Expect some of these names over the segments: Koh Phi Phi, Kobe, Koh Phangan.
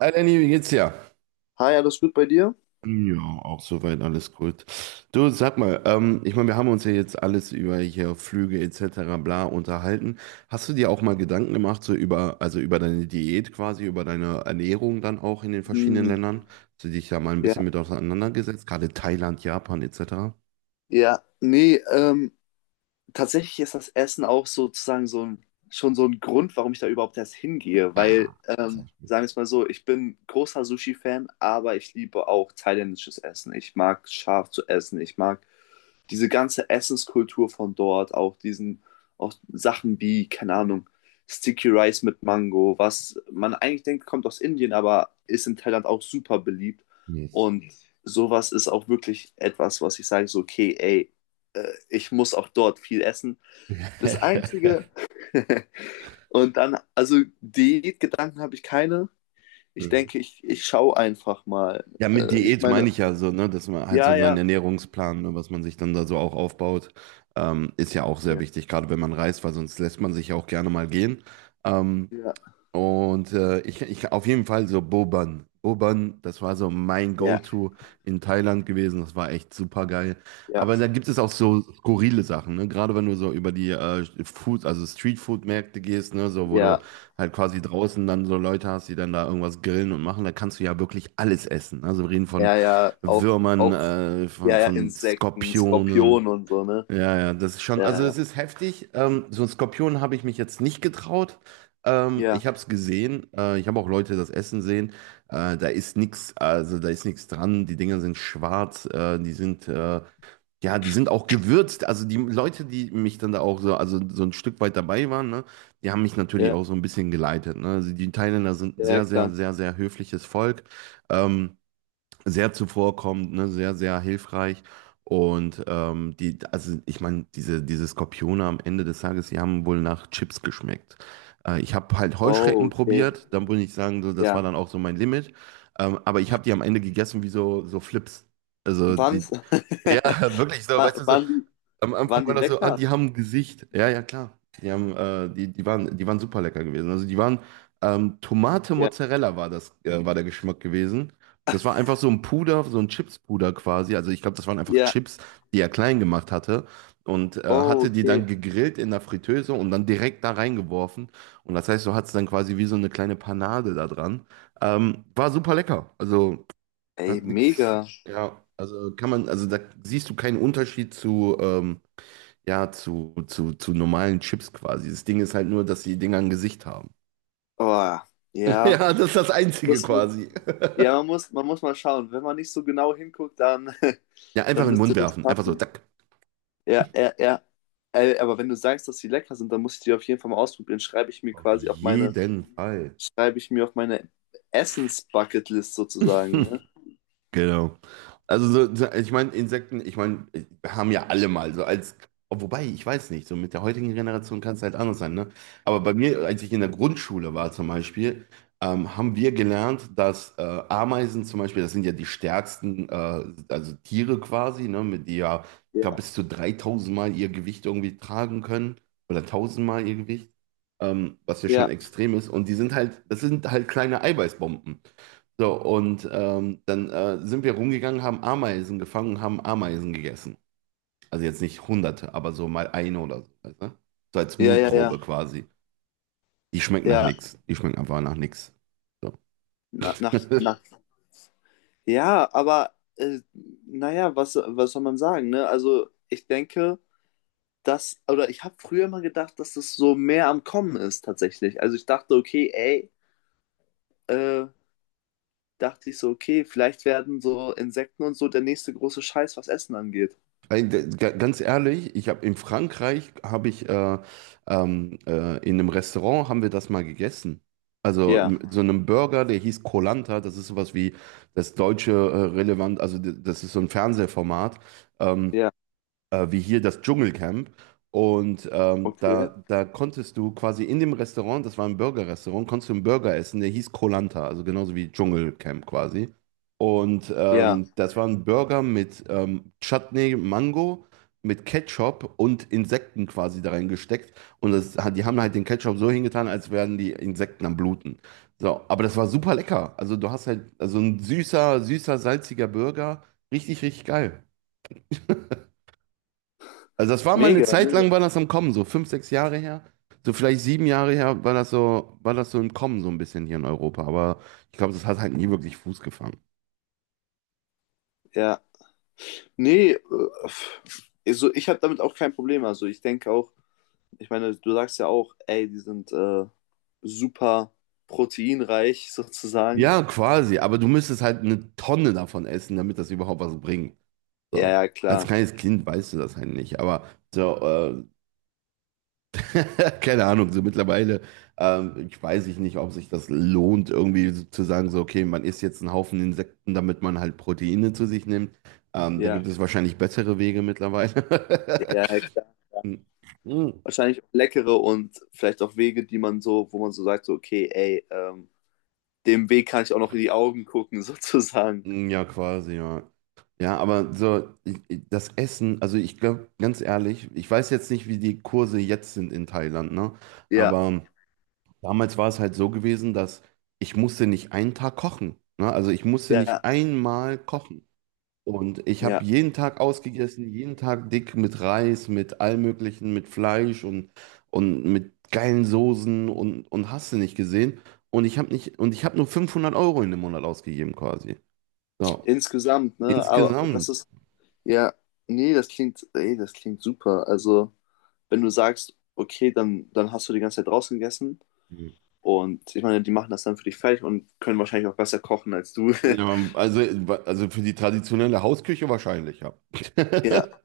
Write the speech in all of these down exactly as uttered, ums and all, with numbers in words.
Hi Lenny, wie geht's dir? Hi, alles gut bei dir? Ja, auch soweit alles gut. Du, sag mal, ähm, ich meine, wir haben uns ja jetzt alles über hier Flüge et cetera bla unterhalten. Hast du dir auch mal Gedanken gemacht, so über, also über deine Diät quasi, über deine Ernährung dann auch in den verschiedenen Hm, Ländern? Hast du dich da mal ein ja, bisschen mit auseinandergesetzt, gerade Thailand, Japan et cetera? ja, nee, ähm, tatsächlich ist das Essen auch sozusagen so ein, schon so ein Grund, warum ich da überhaupt erst hingehe, weil, Ah, ähm, sag ich sagen wir es mal so, ich bin großer Sushi-Fan, aber ich liebe auch thailändisches Essen. Ich mag scharf zu essen, ich mag diese ganze Essenskultur von dort, auch diesen, auch Sachen wie, keine Ahnung, Sticky Rice mit Mango, was man eigentlich denkt, kommt aus Indien, aber ist in Thailand auch super beliebt. nicht. Und sowas ist auch wirklich etwas, was ich sage, so, okay, ey, äh, ich muss auch dort viel essen. Das Einzige. und dann, also Diätgedanken habe ich keine. Ich Mhm. denke, ich, ich schaue einfach mal. Ja, mit Äh, ich Diät meine meine, ich ja so, ne, dass man halt so ja, seinen ja, Ernährungsplan, ne, was man sich dann da so auch aufbaut, ähm, ist ja auch sehr ja, wichtig, gerade wenn man reist, weil sonst lässt man sich ja auch gerne mal gehen. Ähm, ja, und äh, ich, ich auf jeden Fall so Boban. Boban, das war so mein ja, Go-To in Thailand gewesen. Das war echt super geil. ja, Aber da gibt es auch so skurrile Sachen, ne? Gerade wenn du so über die äh, Food, also Streetfood-Märkte gehst, ne? So, wo du ja, halt quasi draußen dann so Leute hast, die dann da irgendwas grillen und machen, da kannst du ja wirklich alles essen. Also wir reden von ja, ja, auch, Würmern, auch, äh, von, ja, ja, von Insekten, Skorpionen. Skorpion und so, ne? Ja, ja, das ist schon, also Ja, ja, es ist heftig. Ähm, so ein Skorpion habe ich mich jetzt nicht getraut. Ähm, ja, Ich habe es gesehen. Äh, ich habe auch Leute das Essen sehen. Äh, da ist nichts, also da ist nichts dran. Die Dinger sind schwarz. Äh, die sind, äh, ja, die sind auch gewürzt. Also die Leute, die mich dann da auch so, also so ein Stück weit dabei waren, ne, die haben mich natürlich auch so ein bisschen geleitet. Ne? Also die Thailänder sind ein ja, ja, sehr, sehr, klar. sehr, sehr höfliches Volk. Ähm, Sehr zuvorkommend, ne, sehr, sehr hilfreich. Und ähm, die, also ich meine, diese, diese Skorpione am Ende des Tages, die haben wohl nach Chips geschmeckt. Äh, ich habe halt Oh, Heuschrecken okay, probiert, dann würde ich sagen, so, das war ja. dann auch so mein Limit. Ähm, aber ich habe die am Ende gegessen wie so, so Flips. Also die, Waren's, ja, wirklich so, wa- weißt du, so, waren die, am Anfang waren war die das so, ah, lecker? die haben ein Gesicht. Ja, ja, klar. Die haben, äh, die, die waren, die waren super lecker gewesen. Also die waren, ähm, Tomate Ja, Mozzarella war das, äh, war der Geschmack gewesen. Das war einfach so ein Puder, so ein Chips-Puder quasi. Also ich glaube, das waren einfach ja, Chips, die er klein gemacht hatte. Und äh, oh, hatte die dann okay. gegrillt in der Fritteuse und dann direkt da reingeworfen. Und das heißt, so hat es dann quasi wie so eine kleine Panade da dran. Ähm, war super lecker. Also Ey, hat nichts, mega. ja, also kann man, also da siehst du keinen Unterschied zu, ähm, ja, zu, zu, zu normalen Chips quasi. Das Ding ist halt nur, dass die Dinger ein Gesicht haben. Oh, ja. Ja, das ist das Einzige Muss man, quasi. ja, man muss, man muss mal schauen. Wenn man nicht so genau hinguckt, dann, Ja, einfach dann in den Mund müsste das werfen. Einfach so, passen. zack. Ja, ja, ja. Äh, aber wenn du sagst, dass sie lecker sind, dann muss ich die auf jeden Fall mal ausprobieren. Schreibe ich mir Auf quasi auf meine, jeden Fall. schreibe ich mir auf meine Essens-Bucketlist sozusagen, ne? Genau. Also so, so- ich meine, Insekten, ich meine, wir haben ja alle mal so als, oh, wobei, ich weiß nicht, so mit der heutigen Generation kann es halt anders sein, ne? Aber bei mir, als ich in der Grundschule war zum Beispiel, ähm, haben wir gelernt, dass äh, Ameisen zum Beispiel, das sind ja die stärksten, äh, also Tiere quasi, ne, mit die ja, ich glaube, Ja, bis zu dreitausend Mal ihr Gewicht irgendwie tragen können oder tausend Mal ihr Gewicht, ähm, was ja schon ja, extrem ist. Und die sind halt, das sind halt kleine Eiweißbomben. So, und ähm, dann äh, sind wir rumgegangen, haben Ameisen gefangen und haben Ameisen gegessen. Also jetzt nicht hunderte, aber so mal eine oder so. Weißt du? So als ja, ja, Mutprobe ja, quasi. Die schmeckt nach ja, nichts. Die schmeckt einfach nach nichts. So. na, nach, nach, ja, aber, äh, naja, was, was soll man sagen, ne? Also, ich denke, das, oder ich habe früher mal gedacht, dass das so mehr am Kommen ist tatsächlich. Also ich dachte, okay, ey, äh, dachte ich so, okay, vielleicht werden so Insekten und so der nächste große Scheiß, was Essen angeht. Ey, d- ga- Ganz ehrlich, ich habe in Frankreich habe ich äh, ähm, äh, in einem Restaurant haben wir das mal gegessen. Also Ja, m- so einem Burger, der hieß Koh-Lanta, das ist sowas wie das deutsche äh, relevant, also d- das ist so ein Fernsehformat. Ähm, ja, äh, Wie hier das Dschungelcamp. Und ähm, okay. da, da konntest du quasi in dem Restaurant, das war ein Burger-Restaurant, konntest du einen Burger essen, der hieß koh, also genauso wie Dschungelcamp quasi. Und Ja, ähm, das war ein Burger mit ähm, Chutney, Mango, mit Ketchup und Insekten quasi da reingesteckt. Und das, hat- die haben halt den Ketchup so hingetan, als wären die Insekten am Bluten. So, aber das war super lecker. Also du hast halt, also ein süßer, süßer, salziger Burger. Richtig, richtig geil. Also das war mal eine mega, Zeit mega. lang, war das am Kommen, so fünf, sechs Jahre her. So vielleicht sieben Jahre her war das so, war das so im Kommen, so ein bisschen hier in Europa. Aber ich glaube, das hat halt nie wirklich Fuß gefangen. Ja, nee, äh, pff, also ich habe damit auch kein Problem. Also ich denke auch, ich meine, du sagst ja auch, ey, die sind äh, super proteinreich sozusagen. Ja, quasi, aber du müsstest halt eine Tonne davon essen, damit das überhaupt was bringt. Ja, So. ja, Als klar. kleines Kind weißt du das halt nicht. Aber so, äh, keine Ahnung, so mittlerweile, ähm, ich weiß ich nicht, ob sich das lohnt, irgendwie so zu sagen, so, okay, man isst jetzt einen Haufen Insekten, damit man halt Proteine zu sich nimmt. Ähm, da gibt Ja, es wahrscheinlich bessere Wege mittlerweile. ja, ja, klar. Mm, Wahrscheinlich leckere und vielleicht auch Wege, die man so, wo man so sagt, so, okay, ey, ähm, dem Weg kann ich auch noch in die Augen gucken, sozusagen. mm, ja, quasi, ja. Ja, aber so, ich- ich- das Essen, also ich glaube, ganz ehrlich, ich weiß jetzt nicht, wie die Kurse jetzt sind in Thailand, ne? Ja, Aber damals war es halt so gewesen, dass ich musste nicht einen Tag kochen, ne? Also ich musste ja, nicht einmal kochen. Und ich habe ja. jeden Tag ausgegessen, jeden Tag dick mit Reis, mit allem Möglichen, mit Fleisch und, und mit geilen Soßen und, und hast du nicht gesehen. Und ich habe nicht, und ich habe nur fünfhundert Euro in dem Monat ausgegeben quasi. So, Insgesamt, ne? Aber das insgesamt. ist, ja, nee, das klingt, ey, das klingt super. Also, wenn du sagst, okay, dann, dann hast du die ganze Zeit draußen gegessen und ich meine, die machen das dann für dich fertig und können wahrscheinlich auch besser kochen als du. Ja, also, also für die traditionelle Hausküche wahrscheinlich, ja. Ja.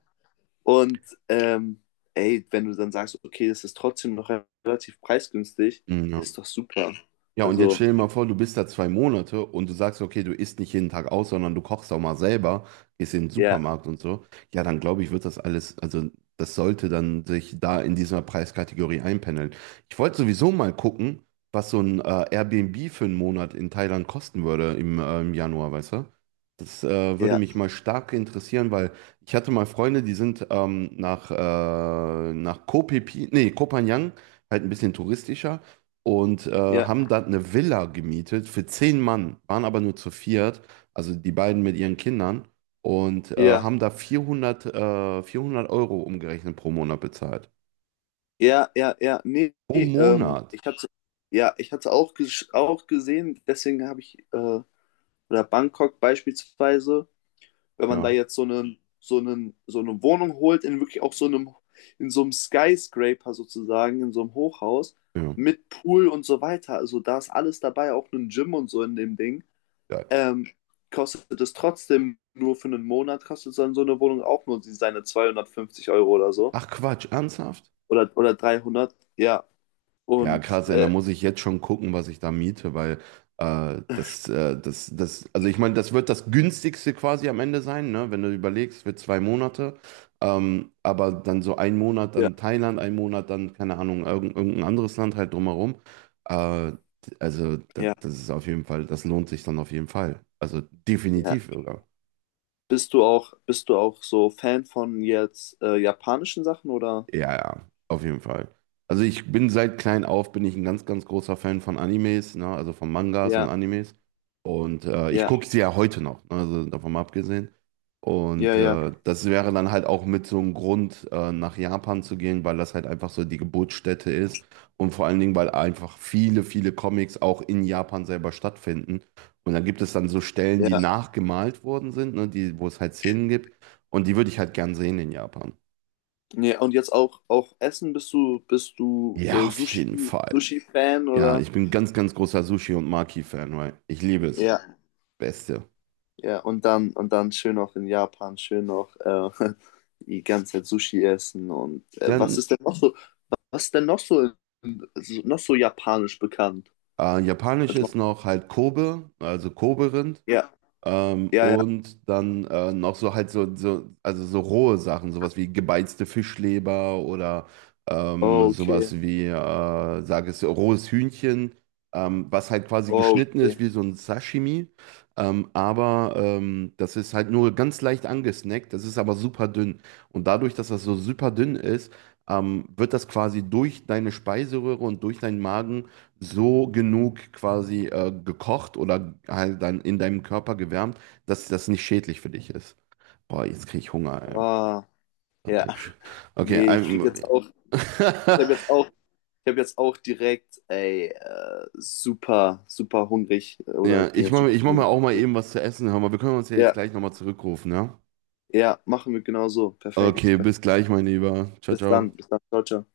Und ähm, ey, wenn du dann sagst, okay, das ist trotzdem noch relativ preisgünstig, Ja. ist doch super. Ja, und jetzt Also, stell dir mal vor, du bist da zwei Monate und du sagst, okay, du isst nicht jeden Tag aus, sondern du kochst auch mal selber, gehst in den ja, Supermarkt und so. Ja, dann glaube ich, wird das alles, also das sollte dann sich da in dieser Preiskategorie einpendeln. Ich wollte sowieso mal gucken, was so ein äh, Airbnb für einen Monat in Thailand kosten würde im, äh, im Januar, weißt du? Das äh, würde ja, mich mal stark interessieren, weil ich hatte mal Freunde, die sind ähm, nach, äh, nach Koh Phi Phi, nee, Koh Phangan, halt ein bisschen touristischer und äh, ja, haben dann eine Villa gemietet für zehn Mann, waren aber nur zu viert, also die beiden mit ihren Kindern und äh, ja, haben da vierhundert äh, vierhundert Euro umgerechnet pro Monat bezahlt. ja, ja, ja, nee, Pro nee, ähm, Monat? ich hatte, ja, ich hatte auch, ges- auch gesehen, deswegen habe ich, äh, oder Bangkok beispielsweise, wenn man da Ja, jetzt so einen, so einen, so eine Wohnung holt, in wirklich auch so einem, in so einem Skyscraper sozusagen, in so einem Hochhaus, ja, mit Pool und so weiter, also da ist alles dabei, auch ein Gym und so in dem Ding. geil. ähm, kostet es trotzdem nur für einen Monat, kostet dann so eine Wohnung auch nur seine zweihundertfünfzig Euro oder so. Ach Quatsch, ernsthaft? Oder, oder dreihundert, ja. Ja, Und krass, ey, da äh, muss ich jetzt schon gucken, was ich da miete, weil äh, das, äh, das, das, also ich meine, das wird das günstigste quasi am Ende sein, ne? Wenn du überlegst, für zwei Monate, ähm, aber dann so ein Monat ja, dann Thailand, ein Monat dann, keine Ahnung, irgend, irgendein anderes Land halt drumherum. Äh, also das, ja, das ist auf jeden Fall, das lohnt sich dann auf jeden Fall. Also ja. definitiv, Bist du auch, bist du auch so Fan von jetzt äh, japanischen Sachen oder? ja, ja, auf jeden Fall. Also ich bin seit klein auf, bin ich ein ganz, ganz großer Fan von Animes, ne? Also von Mangas und Ja, Animes. Und äh, ich ja, gucke sie ja heute noch, ne? Also davon mal abgesehen. ja, Und ja, äh, das wäre dann halt auch mit so einem Grund, äh, nach Japan zu gehen, weil das halt einfach so die Geburtsstätte ist. Und vor allen Dingen, weil einfach viele, viele Comics auch in Japan selber stattfinden. Und dann gibt es dann so Stellen, die ja. nachgemalt worden sind, ne? Die, wo es halt Szenen gibt. Und die würde ich halt gern sehen in Japan. Nee, und jetzt auch, auch Essen, bist du, bist du Ja, äh, auf Sushi, jeden Fall. Sushi-Fan Ja, oder? ich bin ganz, ganz großer Sushi- und Maki-Fan, weil ich liebe es. Ja. Beste. Ja, und dann, und dann schön noch in Japan, schön noch äh, die ganze Zeit Sushi essen und äh, was Dann ist denn noch so, was ist denn noch so, so- noch so japanisch bekannt? äh, japanisch Also, ist noch halt Kobe, also Kobe-Rind. ja, Ähm, ja, ja, und dann äh, noch so halt so, so, also so rohe Sachen, sowas wie gebeizte Fischleber oder ähm, oh, okay, sowas wie, äh, sag es, rohes Hühnchen, ähm, was halt quasi oh, geschnitten okay, ist wie so ein Sashimi. Ähm, aber ähm, das ist halt nur ganz leicht angesnackt, das ist aber super dünn. Und dadurch, dass das so super dünn ist, ähm, wird das quasi durch deine Speiseröhre und durch deinen Magen so genug quasi äh, gekocht oder halt dann in deinem Körper gewärmt, dass das nicht schädlich für dich ist. Boah, jetzt kriege ich Hunger, ey. ah, ja, Okay, nee, ich krieg ähm, jetzt auch, ich habe jetzt auch, ich habe jetzt auch direkt, ey, äh, super, super hungrig, oder ich ja, bin ich jetzt mache super ich mach hungrig. mir auch mal eben was zu essen. Hör mal, wir können uns ja jetzt Ja, gleich nochmal zurückrufen, ja? ja, machen wir genau so, perfekt, Okay, perfekt. bis gleich, mein Lieber. Ciao, Bis dann, ciao. bis dann, ciao, ciao.